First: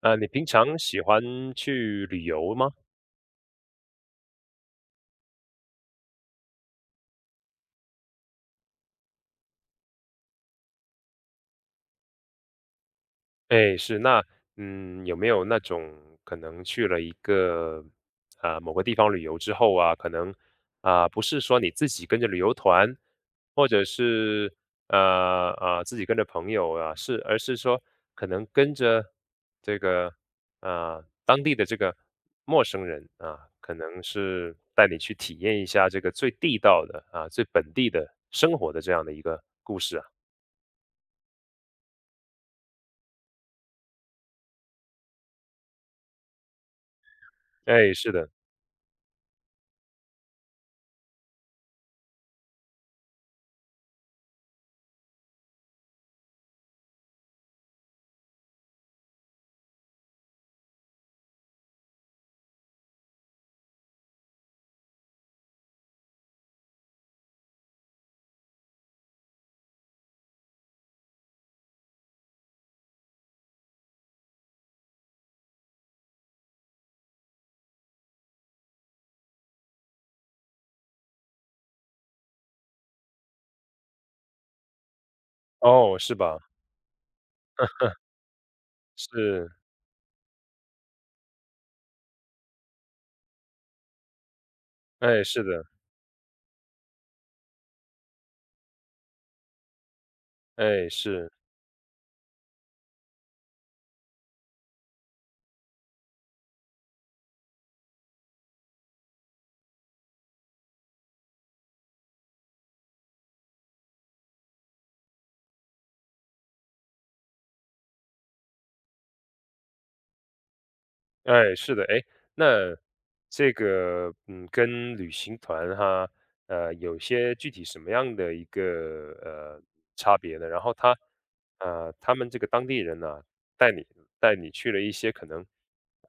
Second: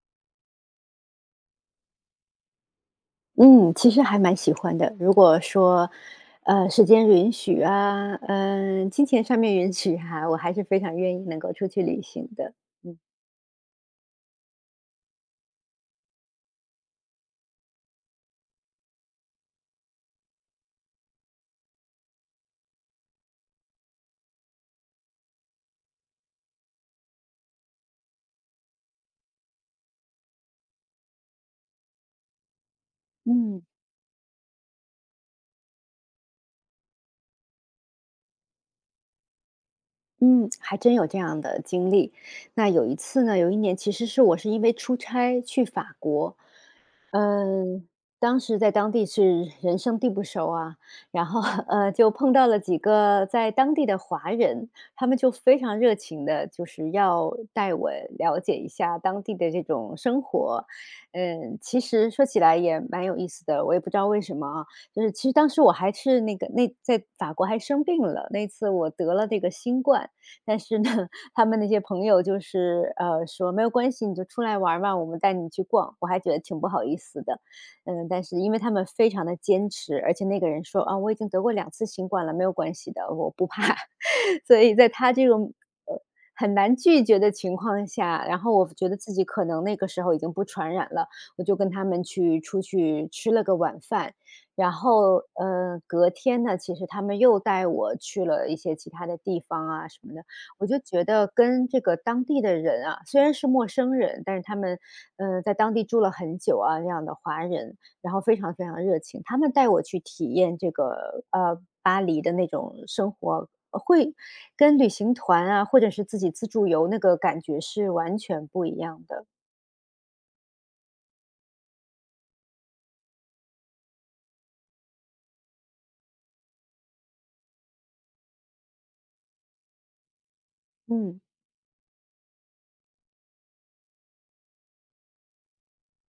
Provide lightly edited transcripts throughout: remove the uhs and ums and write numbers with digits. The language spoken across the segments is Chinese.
你平常喜欢去旅游吗？嗯，其实还蛮喜欢的。如果说，时间允许啊，嗯、金钱上面允许哈、我还是非常愿意能够出去旅行的。嗯哎，是，那，有没有那种可能去了一个，某个地方旅游之后啊，可能，啊，不是说你自己跟着旅游团，或者是，自己跟着朋友啊，而是说可能跟着这个，啊，当地的这个陌生人啊，嗯。可能是带你去体验一下这个最地道的，啊，最本地的生活的这样的一个故事啊。嗯，还真有这样的经历。那有一次呢，有一年其实是我是因为出差去法国，嗯，哎，是的。当时在当地是人生地不熟啊，然后 就碰到了几个在当地的华人，他们就非常热情的，就是要带我了解一下当地的这种生活。嗯，其实说起来也蛮有意思的，我也不知道为什么啊，就是其实当时我还是那个那在法国还生病了，那次我得了这个新冠。但是呢，他们那些朋友就是，说：“没有关系，你就出来玩儿嘛我们带你去逛。”我还觉得挺不好意思的。嗯，但是因为他们非常的坚持，而且那个人说：“啊，我已经得过2次新冠了，没有关系的，我不怕。” 所以在他这种，哦，呃，是吧？很难拒绝的情况下，然后我觉得自己可是，能那个时候已经不传染了，我就跟他们去出去吃了个晚饭。然后，哎，是的，隔天呢，其实他们又带我去了一些其他的地方啊什么的，我就哎，觉得是，跟这个当地的人啊，虽然是陌生人，但是他们，在当地住了很久啊，这样的华人，然后非常热情，他们带我去体验这个，巴黎的那种生活，会跟旅行团啊，或者是自己自助游那个感觉是完全不一样的，哎，是的。哎，那这个，嗯，跟旅行团哈，有些具体什么样的一个，呃，差别呢？然后他，嗯。他们这个当地人呢，带你带你去了一些可能，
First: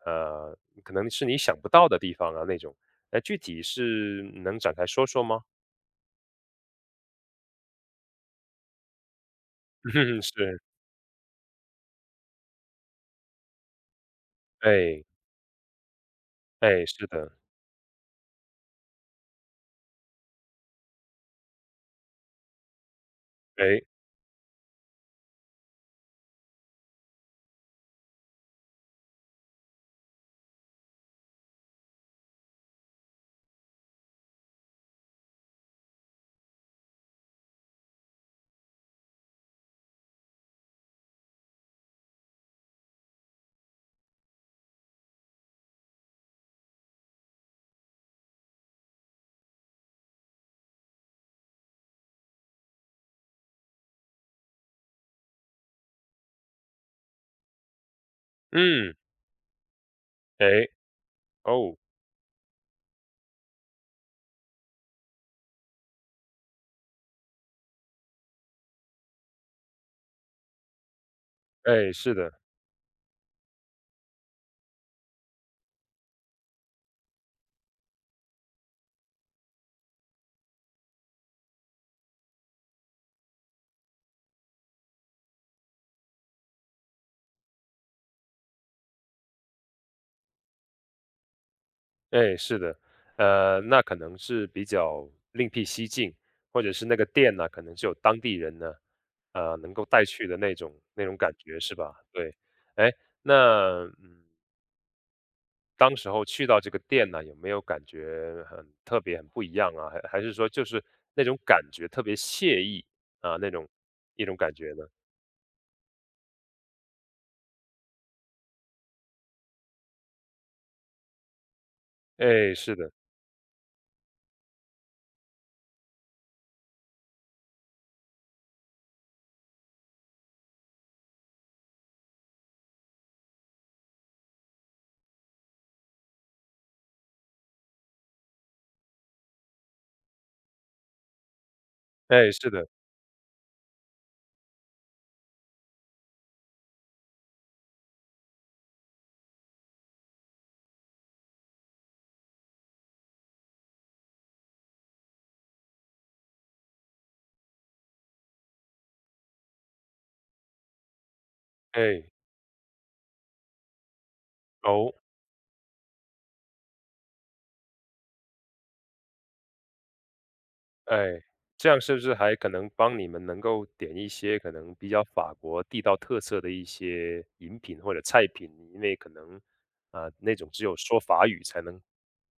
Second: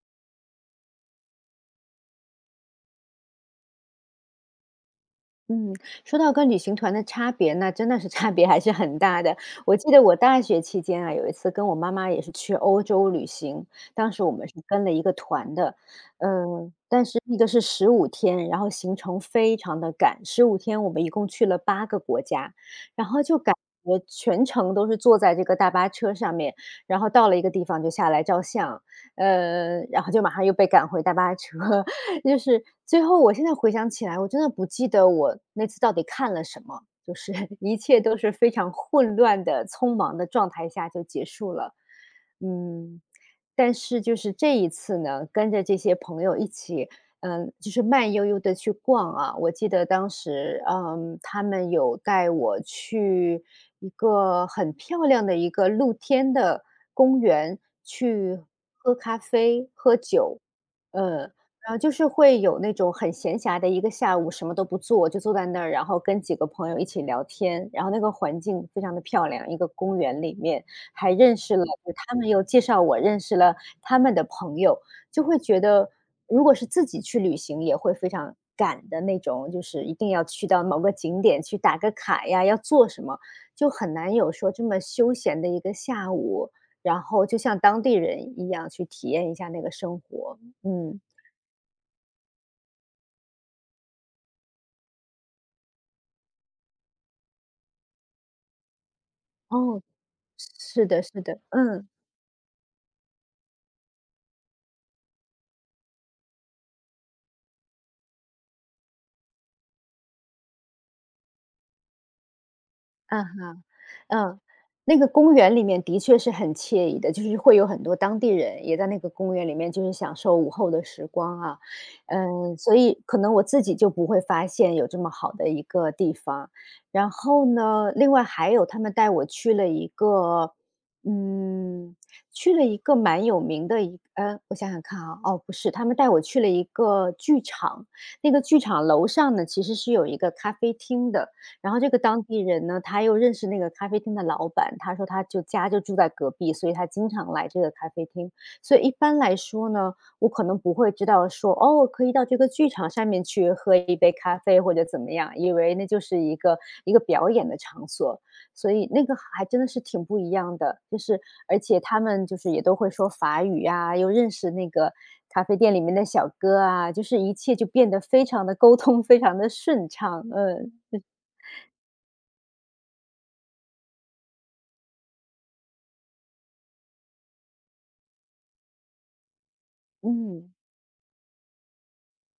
呃，可能是你想不到的地方啊那种，哎，具体是能展开说说吗？嗯，说到跟旅行团的差别，那真的是差别还是很大的。我记得我 大是，学期间啊，有一次跟我妈妈也是去欧洲旅行，当时我们是跟了一哎，个团的，哎，但是是的，那个是十五天，然后行程非常的赶，十五天我们一共去了8个国家，然后就感哎，觉全程都是坐在这个大巴车上面，然后到了一个地方就下来照相，然后就马上又被赶回大巴车，就是最后我现在回想起来，我真的不记得我那次到底看了什么，就是 一切都是非常混乱的、匆忙的状态下就结束了。嗯，但是就是这一次呢，跟着这些朋友一起，嗯，就是慢悠悠的去逛啊。我记得当时，嗯，他们有带我去一个很漂亮的一个露天的公园去嗯，喝咖啡、喝酒，哎，嗯哦。就是会有那种很闲暇的一个下午，什么都不做，就坐在那儿，然后跟几个朋友一起聊天，然后那个环境非常的漂亮，一个公园里面，还认识了，就哎，是他们的，又介绍我认识了他们的朋友，就会觉得如果是自己去旅行，也会非常赶的那种，就是一定要去到某个景点去打个卡呀，要做什么，就很难有说这么休闲的一个下午，然后就像当地人一样去体验一下那个生活，嗯。哎，是的，那可能是比较另辟蹊径，或者是那个店呢，可能是有当地人呢，能哦，够带去的那种是的那种是感的，觉是嗯，吧？对，哎，那嗯，当时候去到这个店呢，有没有感觉很特别、很不一样啊？还还是说就是那种感觉特别惬意嗯啊，那哈，种一种嗯，感觉呢？那个公园里面的确是很惬意的，就是会有很多当地人也在那个公园里面，就是享受午后的时光啊。哎，嗯，所是的，以可能我自己就不会发现有这么好的一个地方。然后呢，另外还有他们带我去了一个，嗯，去了一个蛮有名的一，我想想看啊，哦，不是，他们带我去了一个剧场，那个剧场楼上呢其实是有一个咖啡厅的。然后这个当哎，地是人的，呢，他又认识那个咖啡厅的老板，他说他就家就住在隔壁，所以他经常来这个咖啡厅。所以一般来说呢，我可能不会知道说，哦，可以到这个剧场上面去喝一杯咖啡或者怎么样，以为那就是一个表演的场所。所以那个还真的是挺不一样的，就是而且他哎，们就是也都会说法语啊，又认识那个哦。咖啡店里面的小哥啊，就是一切就变得非常的沟通，非常的顺畅，嗯哎，这样是不是还可能帮你们能够点一些可能比较法国地道特色的一些饮品或者菜品？因为可能啊、那种嗯。只有说法语才能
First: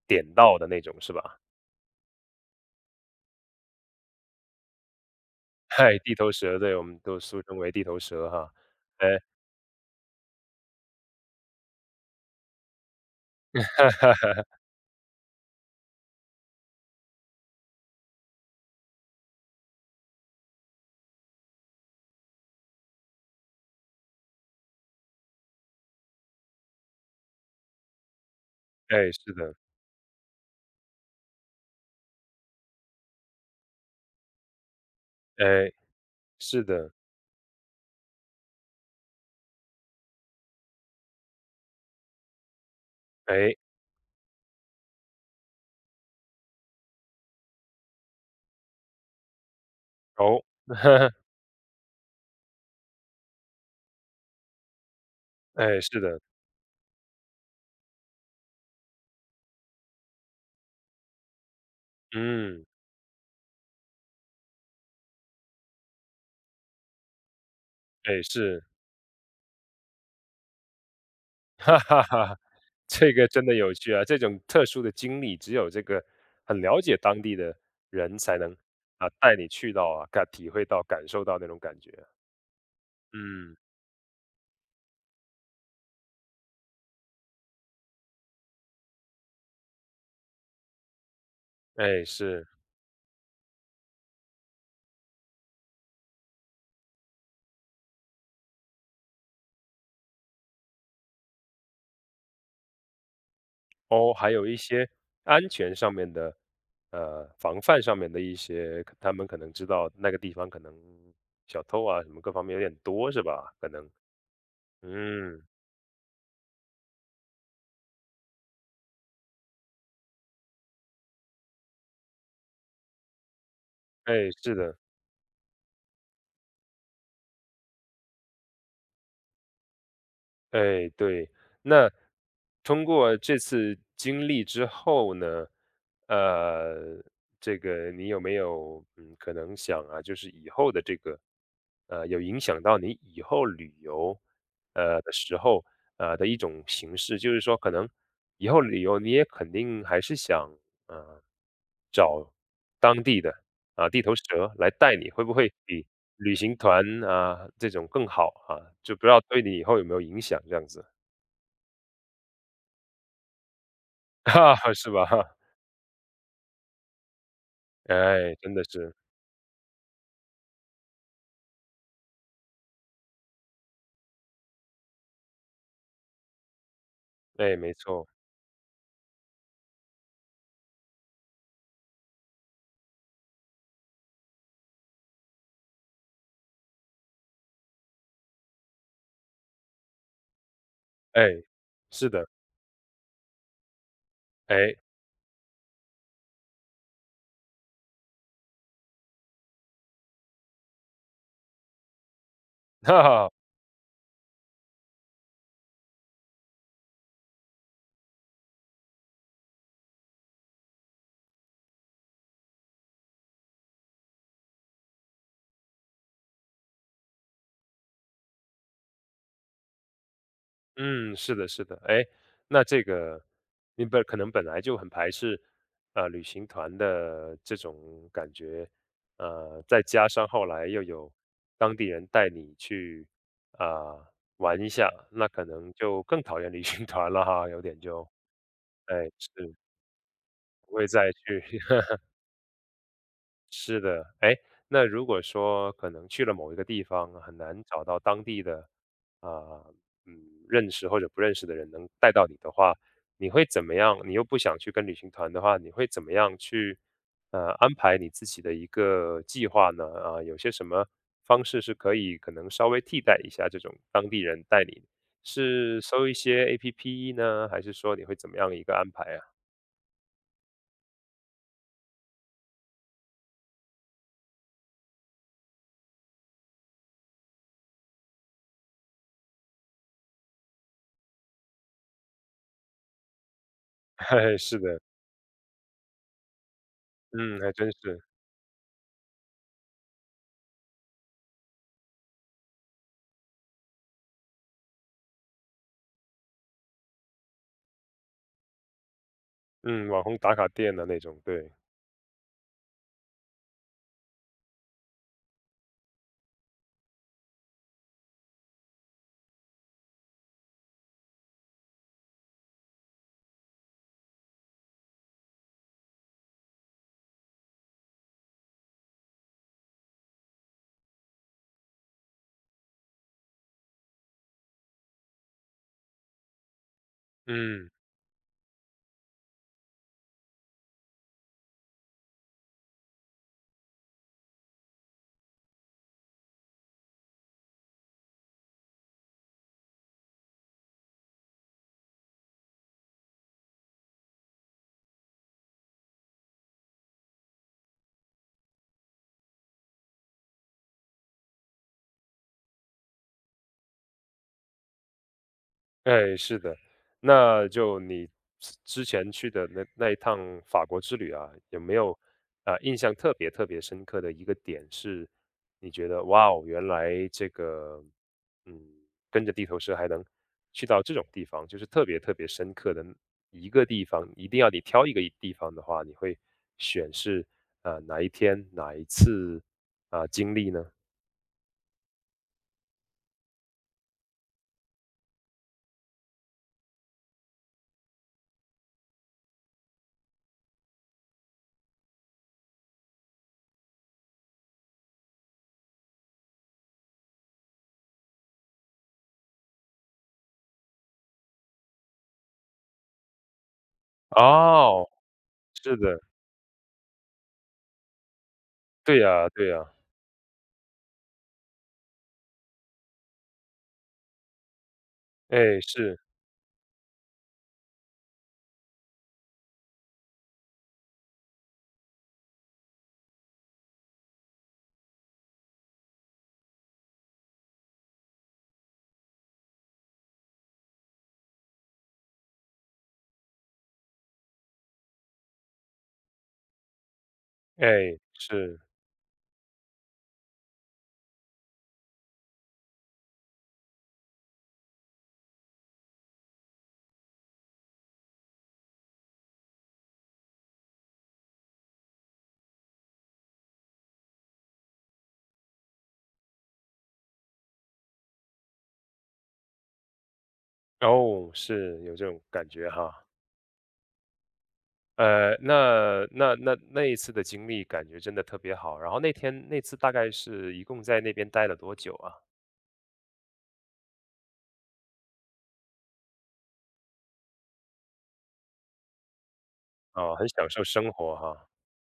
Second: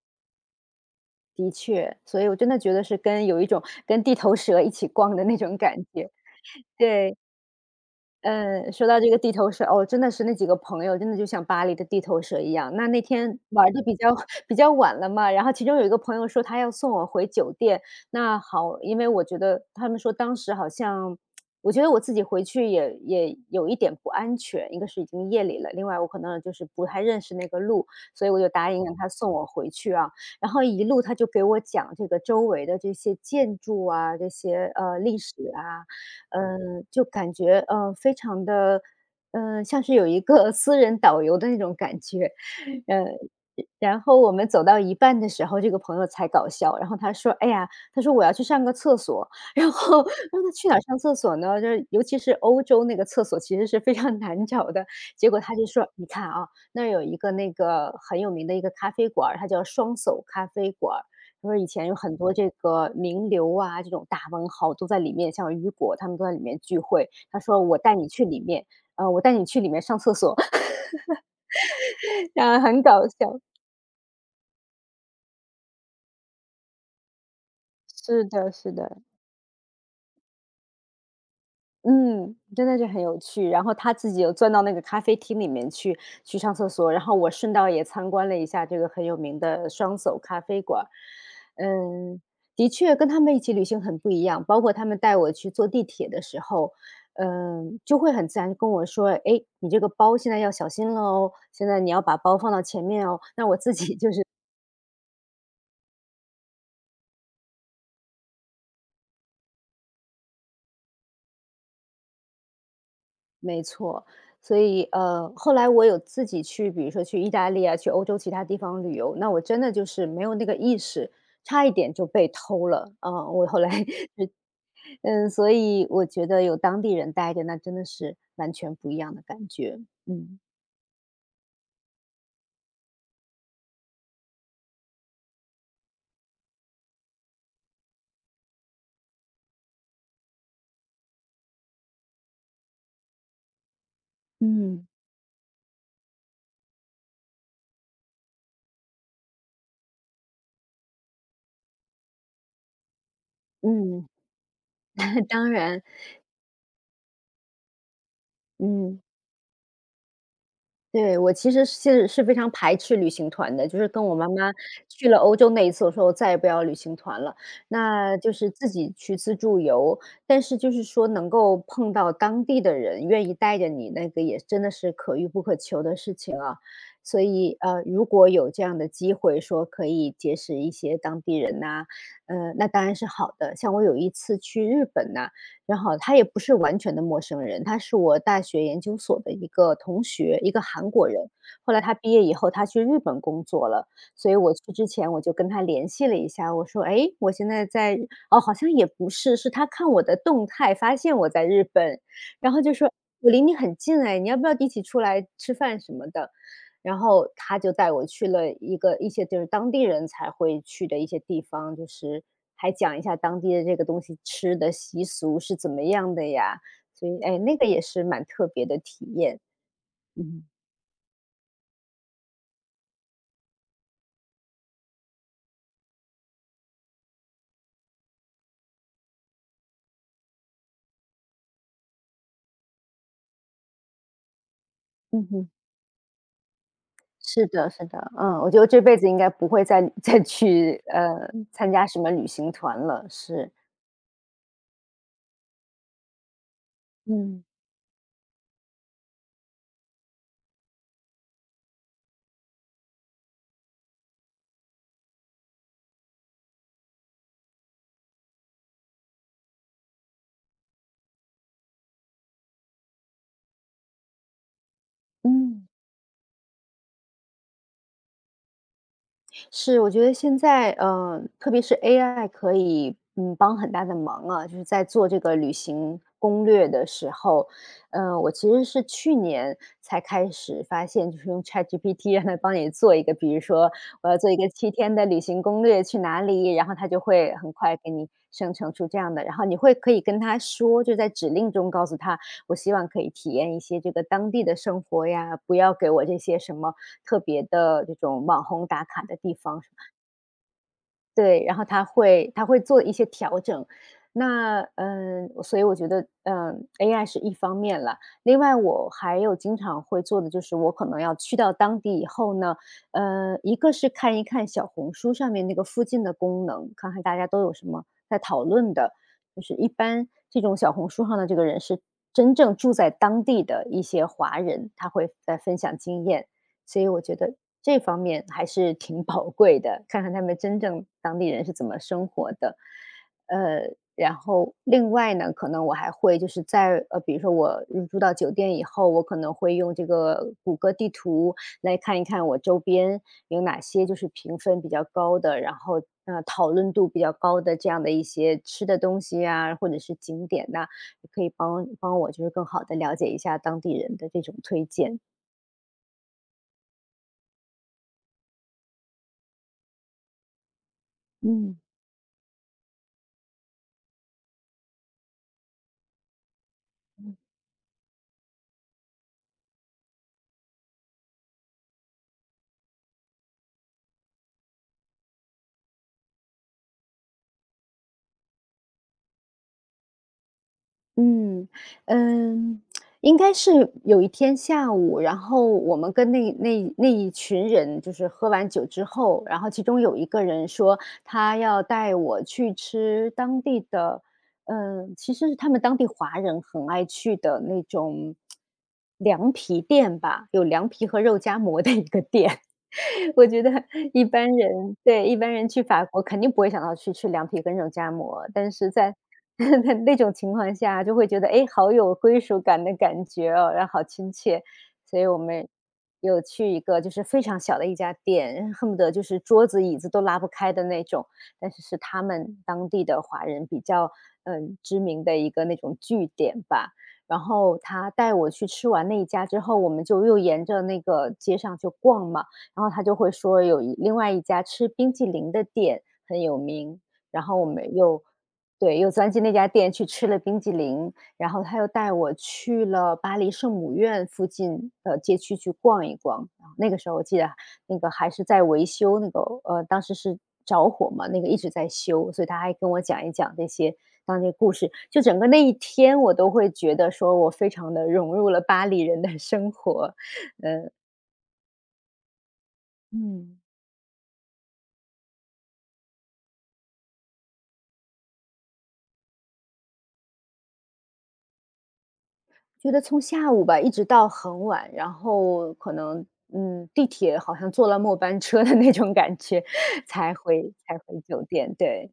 点到的那种是吧？的 确，所以我真的觉得是跟有一种跟地头蛇一起逛的那种感嗨，觉，地头蛇，对，我们对。都俗称为地头蛇哈。说到哎，这个地头蛇，哦，真的是那几个朋友真的就像巴黎的地头蛇一样。那那天玩的比较 比较晚了嘛，然后其中有一个朋友说他要送我回酒店，那好，因为我觉得他们说当时好像我觉得我自己回去也有一点不安全，一个是已经夜里了，另外我可能就是不太认识那个路，所以我就答应让他哎，送是我的，回去啊。然后一路他就给我讲这个周围的这些建筑啊，这些历史哎，啊，是嗯，的，就感觉，非常的嗯，像是有一个 私人导游的那种感觉。呃，哎，然后我们走到一半的时候，这个朋友才搞笑，然后他说：“哎呀，他说我要去上个厕所。”然后哦，让他去哪儿 上厕所呢？”就是尤其是欧洲那个厕所其实是非常难找的。结果他就哎，说：是“你的，看啊，那儿有一个那个很有名的一个咖啡馆儿，它叫双手咖啡馆他说以前有很多这嗯，个名流啊，这种大文豪都在里面，像雨果他们都在里面聚会。他说：“我带你哎，去里是，面，我带你去里面上厕所。” 哈哈 哈。啊，很搞这个笑。真的有趣啊！这种特殊的经历，只有这个很了解当地的人是才的，能是的。啊带你去到啊，感体会到、感受到那种感觉。嗯，真的是很有趣。嗯，然后他自己又钻到那个咖啡厅里面去上厕所，然后我顺道也参观了一下这个很有名的双叟咖啡馆。哎，嗯，是的确跟他们一起旅行很不一样，包括他们带我去坐地铁的时候，嗯，就会很自然跟我说：“哎，你这个包现在要小心了哦，现在你要把包放到前面哦。”那我自己 就哦，是还有一些安全上面的，防范上面的一些，他们可能知道那个地方可能小偷啊什么各方面有点多，是吧？没可能，错，所以嗯，后来我有自己去，比如说去意大利啊，去欧洲其他地方旅游，那我真的就是没有那个意识，差一点就被偷了啊、我后来 哎，是是的。嗯，所以我觉得有当地人带着，那真的是完全不一样的感觉。嗯哎，对。那通过这次经历之后呢，呃，这个你有没有嗯，可能想啊，就是以后的这个，有影响到你以后旅游，嗯，呃的时候，呃的一种形式，就是说可能以后旅游你也肯定还是想，啊，找当地的啊，地嗯，头蛇来带你，会 不当会然，比旅行团啊这种更好啊？就嗯。不知道对你以后有没有影响这样子，对，我其实是非常排斥旅行团的，就是跟我 妈妈哈哈，是吧？去了哈，欧洲那一次，我说我再也不要旅行团了。那就哎，是真的自己是，去自助游，但是就是说能够碰到当地的人，愿意带着你，那个也真的是可遇不可求的事情啊。所哎，以没如错，果有这样的机会，说可以结识一些当地人呐、那当然是好的。像我有一次去日本呐、然后他也不是完全的陌生人，他是我大学研究所的一个同学，一个韩国哎，人。后来他是毕业的，以后，他去日本工作了，所以我去哎，之前我就跟他联系了一下，我说：“哎，我现在在”哦，好像也不是，是他看我的动态发现我在日本，然后就 说：哈“我哈。离你很近哎，你要不要一起出来吃饭什么的？”然后他就带我去了一些就是当地人才会去的一些地方，就是还讲一下当地的这个东西吃的习俗是怎么样的呀，所以，哎，那个也是蛮特别的体验。嗯。嗯，是的，是的，哎，那这个你本可能本来就很排斥，旅行团的这种感觉，再加上后来又有当地人带你去啊、玩一下，嗯那可哼，能就更讨厌旅行团了是哈，有的，点是就，的，我觉得这辈哎，子应该不是会再不去，会再去参加什么旅行团了，是。是的，哎，那如果说可能去了某一个地方，很嗯，难找到当地的啊、嗯，认识或者不认识的人能带到你的话，你会怎么样？你又不想去跟旅行团的话，你会怎么样去呃安排你自己的一个计划呢？啊、有些什么方式是可以可能稍微替代一下这种当地人带你？嗯。是搜一些 APP 呢，还是说你会怎么样一个安排啊？是，我觉得现在，特别是 AI 可以，帮很大的忙啊，就是在做这个旅行攻略的时候，我其实是去年才开始发现，就是用 ChatGPT 让它帮你做一个，比如说 我要做一嘿个是七的，天的旅行攻略，去哪里，然后它就会嗯，还很真快给是。你生成出这样的，然后你会可以跟他说，就在指令中告诉他，我希望可以体验一些这个当地的生活呀，不要给我这些什么特别的这种网红打卡的地方，嗯，网红打卡店的那种，对，对，然后他会做一些调整。那所以我觉得，AI 是一方面了。另外，我还有经常会做的就是，我可能要去到当地以后呢，一个是看一看小红书上面那个附近的功能，看看大家都有什么在讨论的。就是一般这种小红书上的这个人是真正住在当地的一些华人，他会在分享经验。所以我觉得嗯，这方面还是挺 宝贵的，看看他们真正当地人是怎么生活的。然后另外呢，可能我还会就是在比如说我入住到酒店以后，我可能会用这个谷歌地图来看一看我周边有哪些就是评分比较高的，然后讨论度比较高的这样的一些吃的东西啊，或者是景点呐、也可以帮帮我就是更好的了解一下当地人的这种推荐。哎，是的，那就你之前去的那那一趟法国之旅啊，嗯有没有啊、呃印象特别特别深刻的一个点是，你觉得哇哦，原来这个嗯，跟着地头蛇还能去到这种地方，就是特别特别深刻的一个地方，一定要你挑一个地方的话，你会选是啊哪一天哪一次啊、经历呢？嗯，嗯，应该是有一天下午，然后我们跟那一群人就是喝完酒之后，然后其中有一个人说他要带我去吃当地的，其实是他们当地华人很爱去的那种凉皮店吧，有凉皮和肉夹馍的一个店。我觉得一般人哦，对一般人去是法的。国肯定不会想到去吃凉皮跟肉夹馍，但是在 对呀对呀，那种情况下就会觉得，哎，好有归属感的感觉哦，然后好亲切。所以我们哎，是，有去一个就是非常小的一家店，恨不得就是桌子椅子都拉不开的那种，但是是他们当地的华人比较，知名的一个那种据点吧。然后他带我去吃完那一家之后，我们就又沿着那个街上就逛嘛，然后他就会说有另外一家吃冰激凌的店很有名，然后我们哎，又是，对，又钻进那家店去吃了冰激凌，然后他又带我去了巴黎圣母院附近的街区去逛一逛。啊那个时候我记得那个还是在维修，那个当时是着火嘛，那个一直在修，所以他还跟我讲一讲这些当地故事。就整个那一天，我都会觉得说我非常的融入了巴黎人的生活。哦，是，有这种感觉哈。嗯。呃，那那那那一次的经历感觉真的特别好，然后那天那次大概是一共在那边待了多久啊？觉得从下午吧，一直到很晚，然后可能，地铁好像坐了末班车的那种感觉，才哦，很享回受才生回活酒哈，店，对。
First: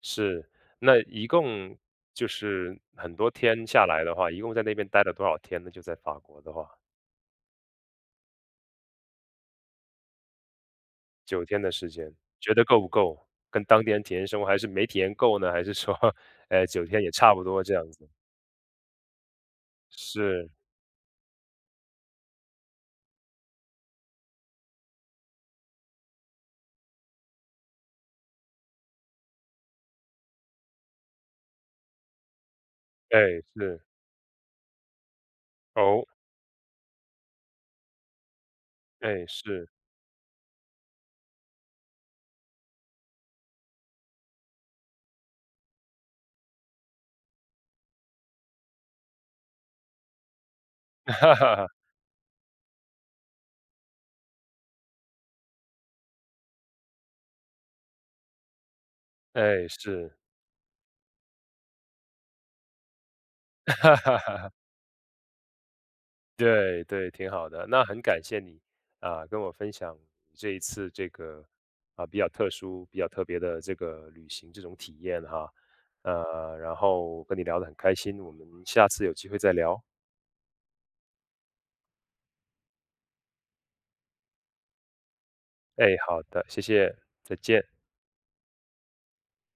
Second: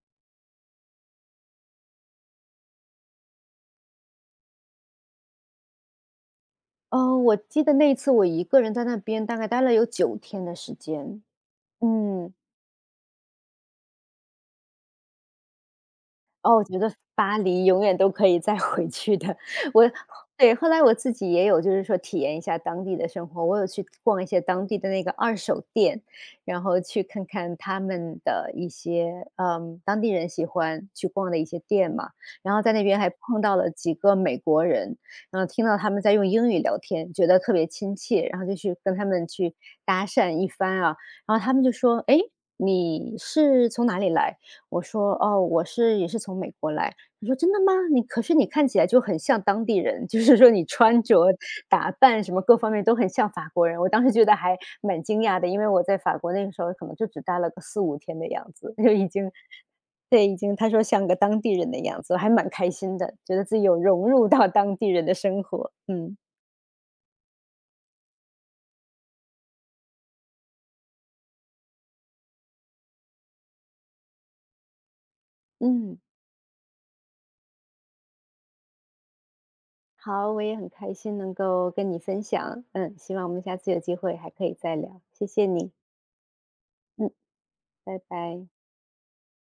是，那一共就是很多天下来的话，一共在那边待了多少天呢？就在法国的话哦，我记得那一次我一个人在那边大概待了有9天的时间，九天的时间，嗯。觉得够不够？跟当地人体验生活还是没体验够呢？还是说，哦，我呃觉九得天也差巴不多黎这永样远都子？可以再回去的。我是。对，后来我自己也有就是说体验一下当地的生活，我有去逛一些当地的那个二手店，然后去看看他们的一些，当地人喜欢去逛的一些店嘛。然后在那边还碰哎，到了是，几个美国人，然后听到他们哦，在用英语聊天，觉得特别亲切，然后就去跟他哎，们去是，搭讪一番啊。然后他们就说：“哎，你是从哪里来？”我说：“哦，我是也是从美国来。”他说：“真的吗？你可是你看起来就很像当地人，就是说你穿 着、哈哈哈，打扮什么各方面都很像法国人。”我当时觉得还蛮惊讶的，因为我在法国那个时候可能就只待了个四五天的样子，就已经哎，是，对，已经他说像个当地人的样子，我还蛮开心的，觉得自己 有哈融哈入到哈，当地人的生活。嗯，对对，挺好的。那很感谢你啊，跟我分享这一次这个啊比较特殊、比较特别的这个旅行这种体验哈，嗯，然后跟你聊得很开心，我们下次有机会再聊。好，我也很开心能够跟你分享，希望我们下次有机会还可以再聊，谢谢你，哎，好的，谢谢，嗯，再见。拜拜。